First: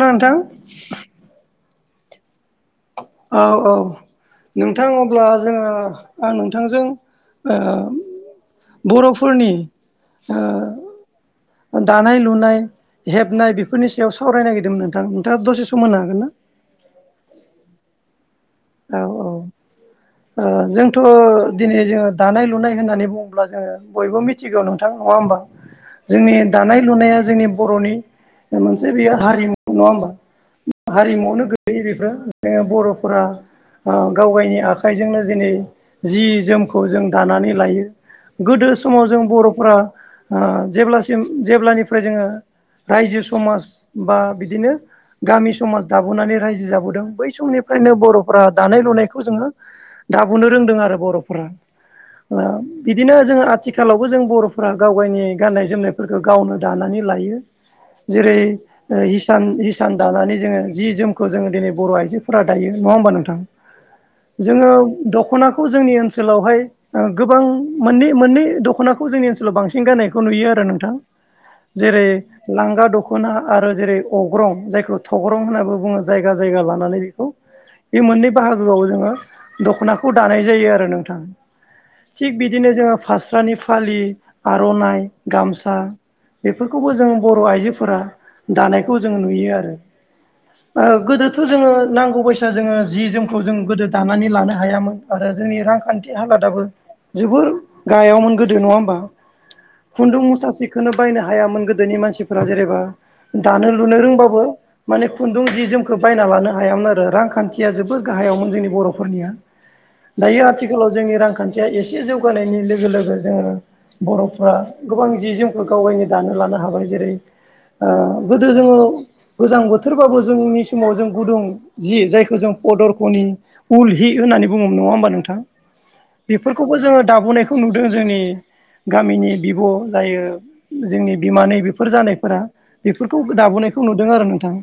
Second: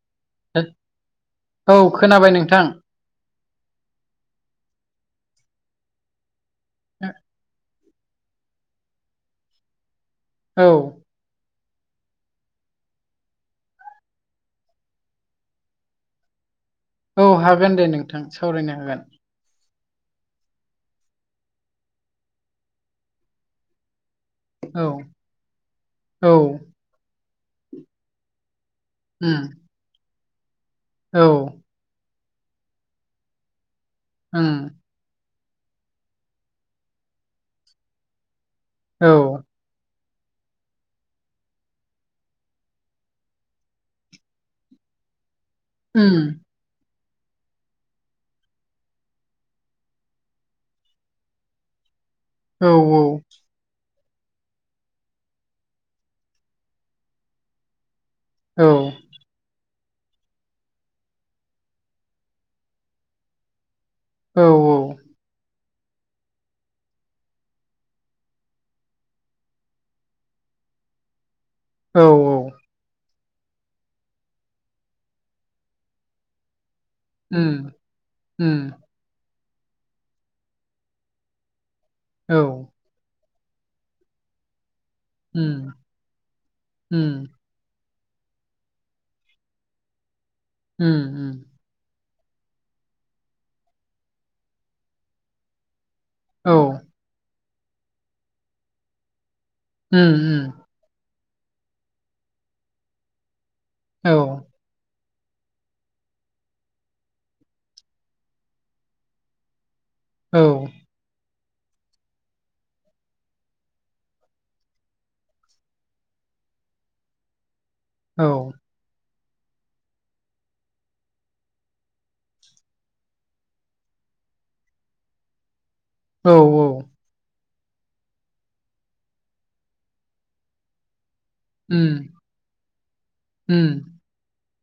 ओ नोंथां औ खोनाबाय नोंथां औ औ नोंथां अब्ला जोङो आं नोंथांजों ओ बर'फोरनि ओ औ दानाय लुनाय हेबनाय बेफोरनि सायाव सावरायनो नागिरदोंमोन नोंथां नोंथांआ दसे सम होनो हागोन ना औ हागोन दे नोंथां सावरायनो हागोन औ औ ओ जोंथ' दिनै जोङो दानाय लुनाय होननानै बुङोब्ला जोङो बयबो मिथि सिगांआव नोंथां नङा होमबा औ जोंनि दानाय लुनाया जोंनि बर'नि मोनसे बेयो उम हारिमु नङा होमबा औ हारिमुआवनो गोलैयो बेफोर जोङो बर'फोरा ओ गाव उम गानि आखा आखाइजोंनो जेनै जि जोमखौ जों दानानै लायो गोदो समाव औ जों बर'फ्रा ओ जेब्लासिम जेब्लानिफ्राय जोङो रायजो समाज बा बिदिनो गामि समाज उम दाबोनानै रायजो जाबोदों बै समनिफ्रायनो बर' फोरा दानाय लुनायखौ जोङो दाबोनो रोंदों आरो बर'फ्रा ओ औ बिदिनो जो आथिखाल आथिखालावबो जों बर'फोरा गाव गावनि गाननाय जोमनायफोरखौ गावनो दानानै लायो जेरै ओ औ इस हिसान इसान दानानै जोङो जि जोमखौ जोङो दिनै बर' आइजोफोरा दायो नङा होमबा नोंथां औ जोङो दख'नाखौ जोंनि ओनसोलावहाय ओ गोबां मोननै मोननै दख'नाखौ जोंनि ओनसोलाव बांसिन गायनायखौ नुयो आरो नोंथां औ जेरै लांगा दख'ना आरो जेरै अग्रं जायखौ थग्रं होननानै बुङो जायगा जायगा लानानै उम बे मोननै उम बाहागोआव जोङो दख'नाखौ दानाय जायो आरो नोंथां औ थिग बिदिनो जोङो फास्रानि फालि आर'नाइ उम गामसा बेफोरखौबो उम जों बर' आइजोफोरा दानायखौ जों नुयो आरो ओ उम उम गोदोथ' जोङो नांगौ बा जोङो जि जोमखौ जों गोदो दानानै लानो हायामोन आरो जोंनि रांखान्थि औ हालादाबो जोबोर गाहायावमोन गोदो नङा होमबा उम खुन्दुं उम मुथासे खौनो बायनो हायामोन गोदोनि मानसिफोरा जेनेबा दानो लुनो औ रोंबाबो माने खुन्दुं जि जोमखौ बायना लानो हायामोन आरो रां खान्थिया जोबोद गाहायावमोन जोंनि बर'फोरनिया औ दायो आथिखालाव जोंनि रांखान्थिया एसे जौगानायनि लोगो लोगो जोङो बर'फ्रा गोबां जि जोमखौ गावबायनो दानो लानो हाबाय जेरै ओ औ गोदो जोङो गोजां बोथोरबाबो जोंनि समाव जों गुदुं जि जाय खौ जों पदरखनि उल हि होननानै बुङो नङा होमबा नोंथां। औ बेफोरखौबो जोङो दाबोनायखौ नुदों जोंनि गामिनि बिब' जायो जोंनि बिमानै बेफोर उम जानायफोरा बेफोरखौ उम दाबोनायखौ नुदों आरो नोंथां।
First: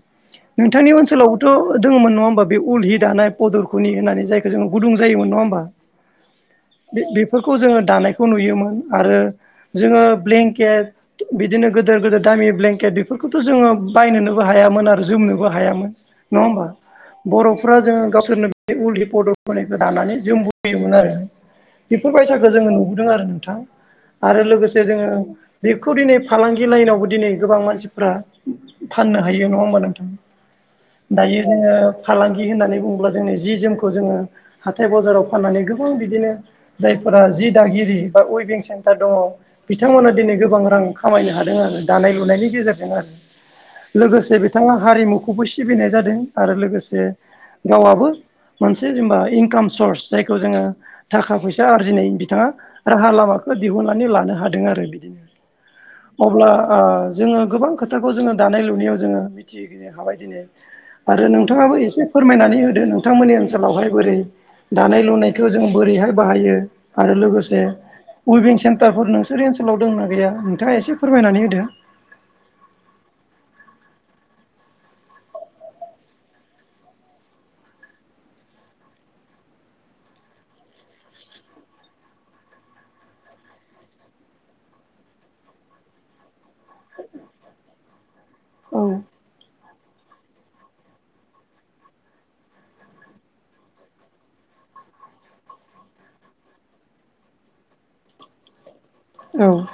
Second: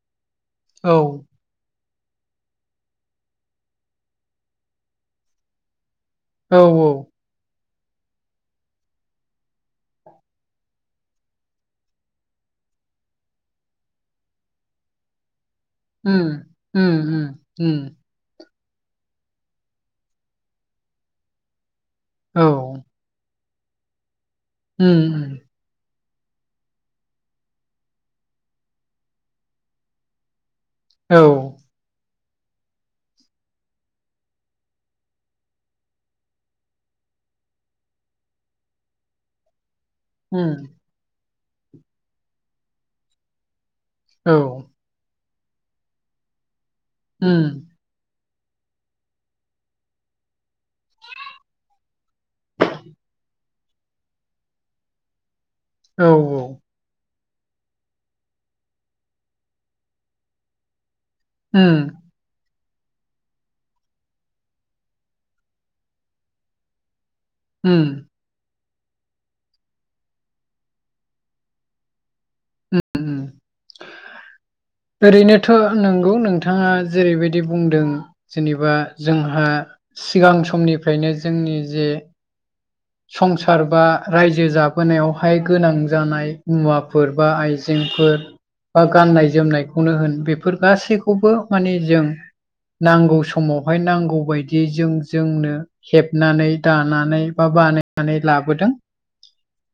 नोंथांनि औ ओनोलावबोथ' दङमोन नङा होमबा बे उल हि दानाय फदरखौनि होननानै जायखौ जोङो गुदुं जायोमोन नङा होमबा औ बे फोरखौ जोङो दानायखौ नुयोमोन आरो जोङो ब्लेंकेट बिदिनो गोदेर गोदेर दामि ब्लेंकेट बेफोरखौथ' जोङो बायनोनोबो हायामोन आरो जोमनोबो हायामोन उम उम उम उम बर'फ्रा जोङो गावसोरनो बे उल हि पदरखनायखौ दानानै जोमबोयोमोन आरो बेफोर औ बायसाखौ जोङो नुबोदों आरो नोंथां आरो लोगोसे उम जोङो उम बेखौ दिनै फालांगि लाइनावबो दिनै गोबां मानसिफ्रा फाननो हायो नङा होमबा नोंथां औ दायो जोङो फालांगि होननानै बुङोब्ला जोंनि जि जोमखौ जोङो हाथाय बाजाराव फाननानै गोबां बिदिनो जायफोरा जि दागिरि बा उइबिं सेन्टार दङ बिथांमोना दिनै उम गोबां रां खामायनो हादों आरो दानाय लुनायनि गेजेरजों आरो औ लोगोसे बिथाङा हारिमुखौबो सिबिनाय जादों आरो लोगोसे उम गावआबो मोनसे जेनेबा इनकाम सर्स जायखौ जोङो थाखा फैसा आरजिनाय बिथाङा राहा लामाखौ दिहुननानै लानो हादों आरो बिदिनो औ अब्ला ओ जोङो गोबां खोथाखौ जोङो दानाय लुनायाव जोङो मिथिनो हाबाय दिनै आरो नों थाङाबो उम एसे फोरमायनानै होदो नोंथांमोननि ओनसोलावहाय बोरै दानाय लुनायखौ जों बोरैहाय बाहायो आरो लोगोसे जे उम उइभिं सेन्टारफोर नोंसोरनि ओनसोलाव दं ना गैया नोंथाङा एसे फोरमायनानै होदो उम [inaudible] ओरैनोथ' नंगौ नोंथाङा जेरैबायदि बुंदों जेनेबा जोंहा सिगां समनिफ्रायनो जोंनि जे संसार बा रायजो जाबोनायावहाय गोनां जानाय मुवाफोर बा आइजेंफोर औ बा गाननाय जोमनायखौनो होन बेफोर गासैखौबो माने जों नांगौ समावहाय नांगौबायदियै जों जोंनो हेबनानै दानानै बा बानायनानै लाबोदों औ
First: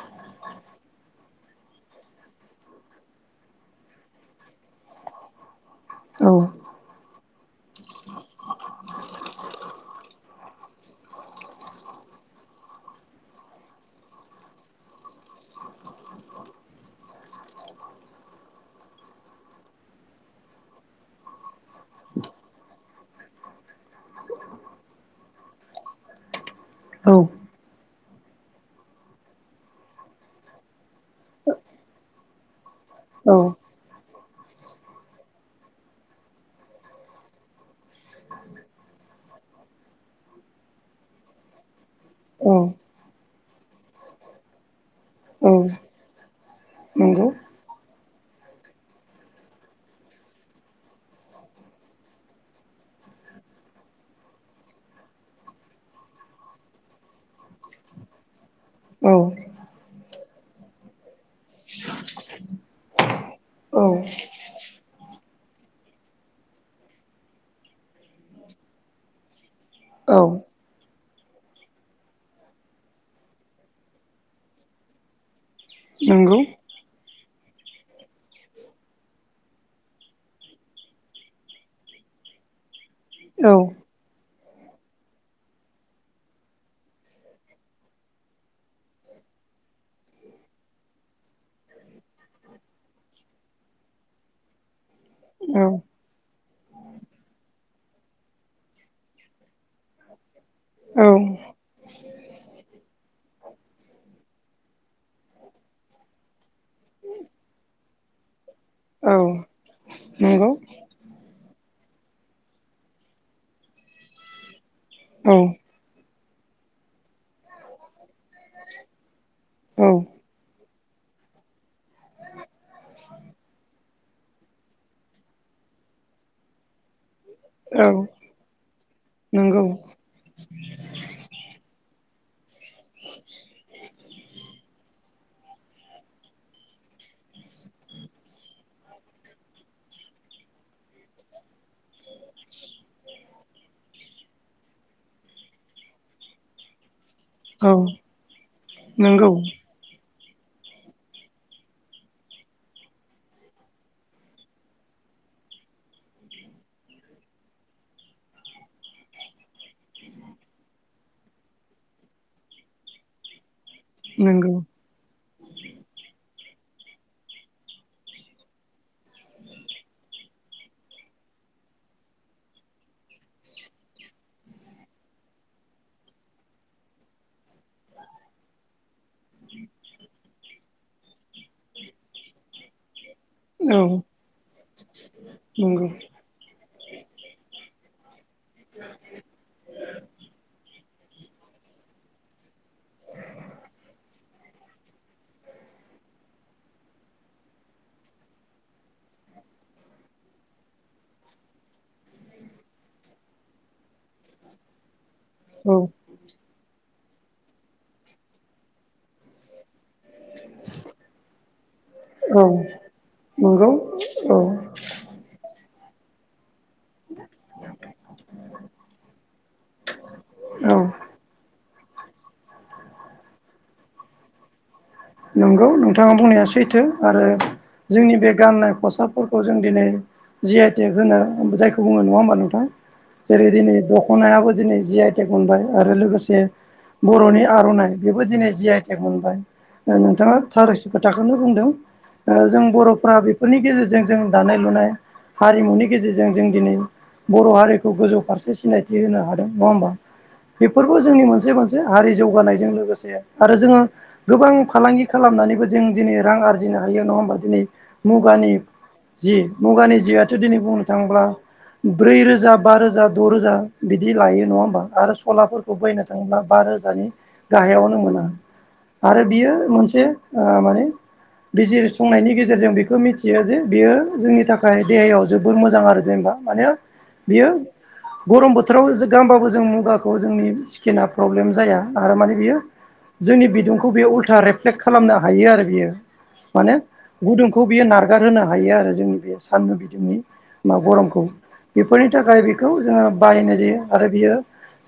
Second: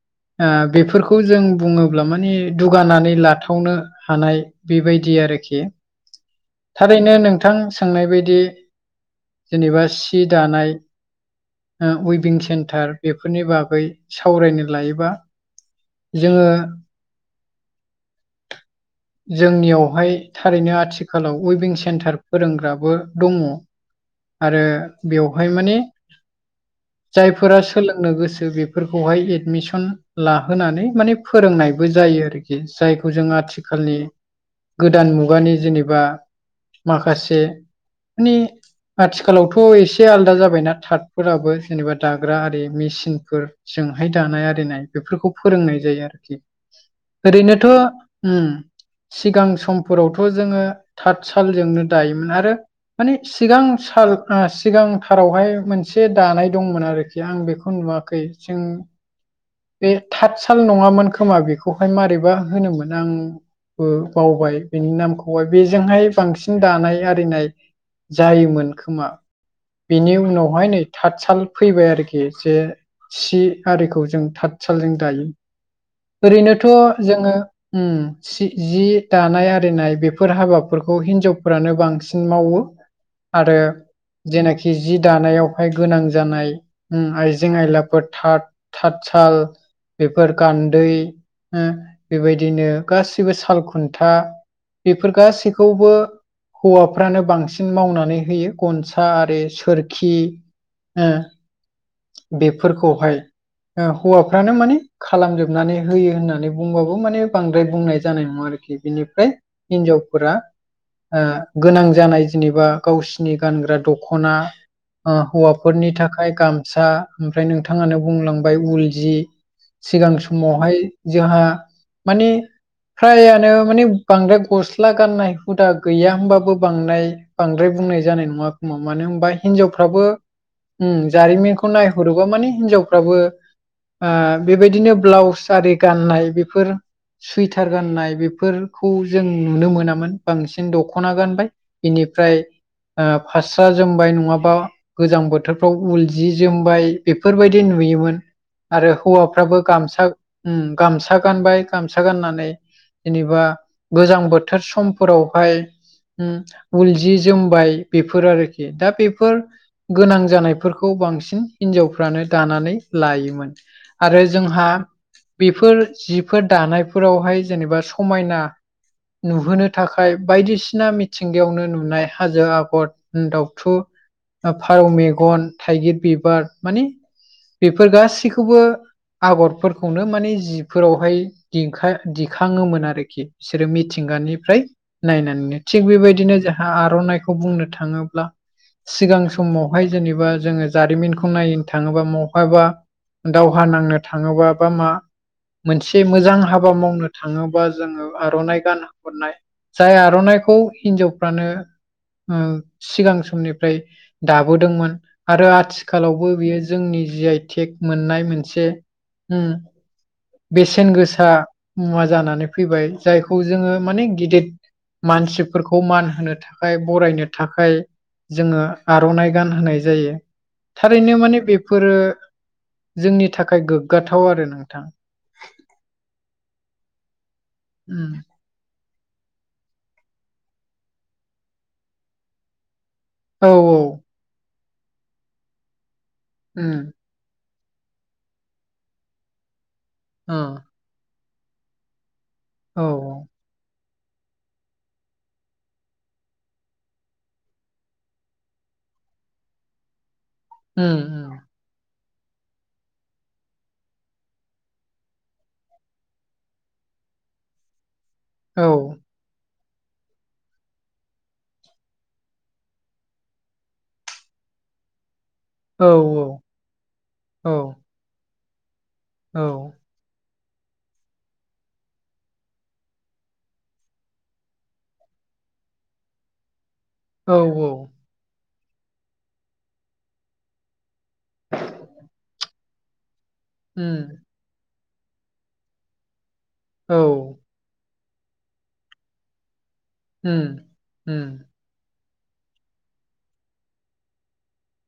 ओ बेफोरखौ जों बुङोब्ला माने दुगानानै लाथावनो हानाय बेबायदि आरोखि औ थारैनो नोंथां सोंनाय बायदि जेनेबा सि दानाय ओ उयभिं सेन्टार बेफोरनि बागै सावरायनो लायोबा जोङो जोंनियावहाय थारैनो आथिखालाव उइभिं सेन्टार फोरोंग्राबो दङ आरो बेवहाय माने औ जायफोरा सोलोंनो गोसो बेफोरखौहाय एडमिसन लाहोनानै माने फोरोंनायबो जायो आरोखि जायखौ जों आथि औ खालनि गोदान मुगानि जेनेबा माखासे माने आथिखालावथ एसे आलादा जाबायना थाटफोराबो जेनेबा दाग्रा औ आरि मेसिनफोर जोंहाय दानाय आरिनाय बेफोरखौ औ फोरोंनाय जायो आरोखि नंगौ ओरैनो थ उम सिगां समफोरावथ जोङो थाथ सालजोंनो दायोमोन आरो माने सिगां सालफ्रा सिगांथारावहाय मोनसे दानाय दंमोन आरोखि आं बेखौ नुवाखै जों औ बे थाथ साल नङामोन खोमा बेखौहाय मारैबा होनोमोन आं औ बो बावबाय बेनि नामखौय बेजोंहाय बांसिन दानाय आरिनाय जायोमोन खोमा बिनि औ उनावहाय नै थाथ साल फैबाय आरोखि जे सि आरिखौ जों थाथसालजों दायो नंगौ ओरैनोथ जोङो उम सि जि दानाय आरिनाय बेफोर हाबाफोरखौ हिन्जावफोरानो बांसिन मावो औ आरो जेनाखि जि दानायावहाय गोनां जानाय आइजें आयलाफोर थाथ थाथ साल बेफोर गान्दै ओ बेबायदिनो गासिबो साल खुन्था बेफोर औ गासैखौबो हौवाफ्रानो बांसिन मावनानै होयो गनसा आरो सोरखि औ ओ बेफोरखौहाय ओ हौवाफ्रानो माने खालामजोबनानै होयो होननानै बुंबाबो माने बांद्राय बुंनाय जानाय नङा आरोखि औ बिनिफ्राय हिनजावफोरा नंगौ ओ गोनां जानाय जेनेबा गावसिनि गानग्रा दख'ना ओ औ हौवा फोरनि थाखाय गामसा ओमफ्राय नोंथाङानो बुंलांबाय उल जि औ सिगां स मावहाय जोंहा माने फ्रायानो माने बांद्राय गस्ला गाननाय हुदा गैया होनबाबो बांनाय बांद्राय औ बुंनाय जानाय नङा खोमा मानो होनबा नंगौ हिनजावफ्राबो उम जारिमिन खौ नायहरोबा माने हिनजावफ्राबो आ बेबायदिनो ब्लाउस आरि गाननाय बेफोर सुइटार गाननाय बेफोरखौ जों नुनो मोनामोन बांसिन दखना गानबाय बेनिफ्राय ओ फास्रा जोमबाय नङाबा गोजां बोथोरफ्राव उल जि जोमबाय बेफोरबायदि औ नुयोमोन आरो नंगौ हौवाफ्राबो गामसा उम गामसा गानबाय गामसा गाननानै जेनेबा गोजां बोथोर समफोरावहाय उम उलजि जोमबाय बेफोर आरोखि दा बेफोर गोनां जानायफोरखौ बांसिन हिनजावफ्रानो दानानै लायोमोन आरो नंगौ जोंहा बेफोर जिफोर दानायफोरावहाय जेनेबा समायना नुहोनो थाखाय बायदिसिना मिथिंगायावनो नुनाय हाजो आगर दाउथु फारौ मेगन थाइगिर बिबार माने बेफोर गासैखौबो आगरफोरखौनो माने जिफोरावहाय दिखाङोमोन आरोखि बिसोरो औ मिथिंगानिफ्राय नायनानैनो थिग नंगौ बेबायदिनो जा आर'नाइखौ बुंनो थाङोब्ला सिगां समावहाय जेबा जोङो जारिमिनखौ नायनो थाङोबा बहाबा दावहा नांनो थाङोबा बा मा मोनसे मोजां हाबा मावनो थाङोबा जोङो आर'नाइ गान हरनाय जाय आर'नाइखौ हिन्जावफ्रानो सिगां समनिफ्राय दाबोदोंमोन आरो औ आथि बो बेयो जोंनि जि आइ टेक मोननाय मोनसे बेसेन गोसा मुवा औ जानानै फैबाय जायखौ नंगौ जोङो माने औ गिदिर मानसिफोरखौ मान होनो थाखाय बरायनो थाखाय जोङो आर'नाइ गान होनाय जायो। औ थारैनो माने बेफोरो जोंनि थाखाय गोग्गाथाव आरो नोंथां। नंगौ नोंथाङा बुंनाया सैथो आरो उम जोंनि बे गाननाय खसादफोरखौ जों दिनै जि आइ टेक होनो जायखौ बुङो नङा हबा नोंथाङा औ जेरै दिनै औ खनायाबो दिनै जि आइ टेक मोनबाय आरो लोगोसे उम बर'नि आर'नाइ बेबो दिनै जि आइ टेक मोनबाय। औ नोंथाङा थारस खोथाखौनो बुंदों जों बर'फ्रा उम बे फोरनि गेजेरजों जों दानाय लुनाय हारिमुनि गेजेरजों जों दिनै बर' हारिखौ गोजौ फारसे सिनायथि होनो हादों नङा होमबा? बेफोरखौ जोंनि उम मोनसे मोनसे हारि जौगानायजों लोगोसे आरो जोङो गोबां फालांगि खालामनानैबो जों दिनै रां आरजिनो हायो नङा होनोमबा दिनै मुगानि औ जि मुगानि जिआथ' दिनै बुंनो थाङोब्ला ब्रै रोजा बा रोजा द' रोजा बिदि लायो नङा होमबा आरो सलाफोरखौ खौ औ बायनो थाङोब्ला बा रोजानि औ गाहायावनों मोन आं आरो औ बियो मोनसे ओ माने बिजिरसंनायनि गेजेरजों बेखौ मिथियो जे बेयो जोंनि थाखाय देहायाव जोबोर मोजां आरो जेनेबा माने औ बियो औ गरम बोथोराव गाहबाबो जों मुगाखौ जोंनि स्किना प्रब्लेम जाया आरो माने बियो जोंनि बिदुंखौ उम बेयो उल्था रे टेक खालामनो हायो आरो बियो माने औ। गुदुंखौ बियो नारगार होनोनो हायो आरो जोंनि बे सानदुं बिदुंनि उम मा गरमखौ उम बेफोरनि थाखाय बेखौ जोङो बाहायनाय जायो आरो बियो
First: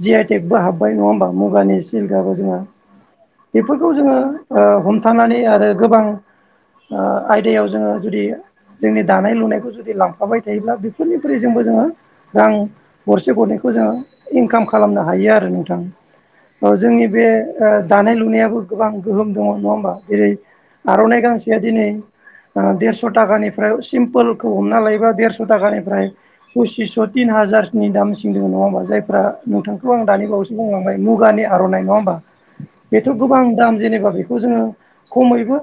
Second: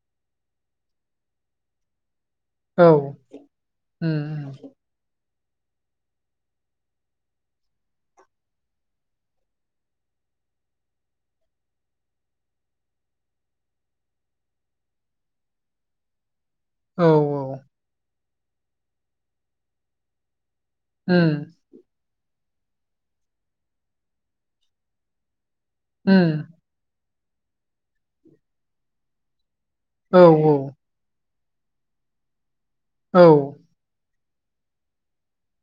जि आइ टेकबो हाबबाय नङा होमबा मुगानि सिलकाबबो जोंहा औ बेफोरखौ जोङो उम ओ हमथानानै आरो गोबां आयदायाव जोङो जुदि जोंनि दानाय लुनायखौ जुदि लांफाबाय थायोब्ला बेफोरनिफ्राय जजोंबो जोङो रां गरसे गरनैखौ जोङो इनकाम खालामनो हायो आरो नोंथां। औ जोंनि बे दानाय लुनायाबो गोबां गोहोम दङ नङा होमबा जेरै आर'नाइ उम गांसेआ दिनै देरस' टाखानिफ्राय सिम्पोलखौ हमना लायोबा देरस' टाखानिफ्राय उम पसिस' तिन हाजारनि दामसिं दङ नङा होमबा जायफ्रा नोंथांखौ आं औ दानि बावसो बुं मुानि आर'नाय नङा होमबा बेथ' औ गोबां दाम बे जोङो खमैबो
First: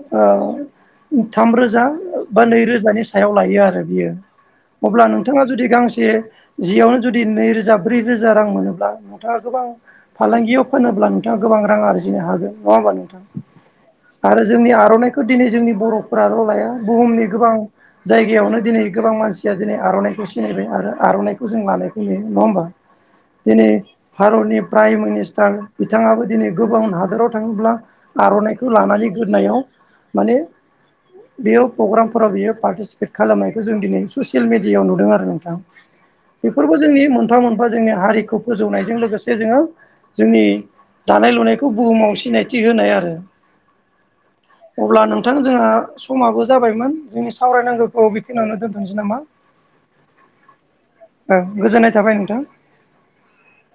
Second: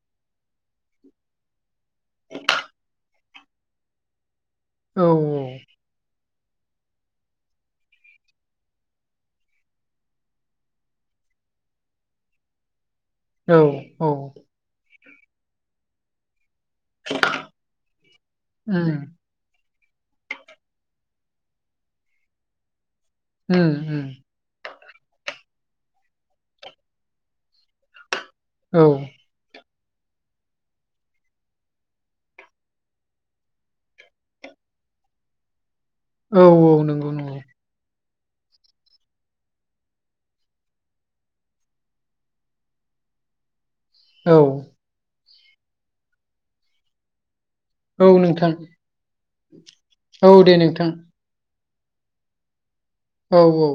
थाम रोजा बा नैरोजानि सायाव लायो आरो बियो औ उम अब्ला नोंथाङा जुदि गांसे जियावनो जुदि नैरोजा ब्रै रोजा रां मोनोब्ला नोंथाङा गोबां फालांगियाव फानोब्ला नोंथाङा गोबां रां आरजिनो हागोन नङा होमबा नोंथा? औ। आरो जोंनि आर'नाइखौ दिनै जोंनि बर'फोराल' लाया। बुहुमनि गोबां जायगायावनो दिनै गोबां मानसि जथिया दिनै आर'इखौ सिनायबाय आरो आर'नाइखौ जों लानायखौ नुयो नङा होमबा? दिनै उम भारतनि प्राइम मिनिस्टार बिथाङाबो दिनै गोबां हादोराव थाङोब्ला आर'नाइखौ औ लानानै गोदोनायाव माने बेयो प्रग्रामफोराव बियो पार्टिसिपेट खालामनायखौ जों दिनै ससियेल मिडियाआव नुदों आरो नोंथां औ बेफोरबो औ जोंनि नंगौ नंगौ मोनफा मोनफा जोंनि हारिखौ फोजौनायजों लोगोसे जोंङो जोंनि दानाय लुनायखौ बुहुमाव सिनायथि होनाय आरो औ अब्ला नोंथां जोंहा समाबो जाबायमोन जोंनि सावरायनांगौ खौ औ नोंथां बेखिनिावनो दोनथ'नोसै नामा औ दे नोंथां गोजोननाय थाबाय नोंथां औ औ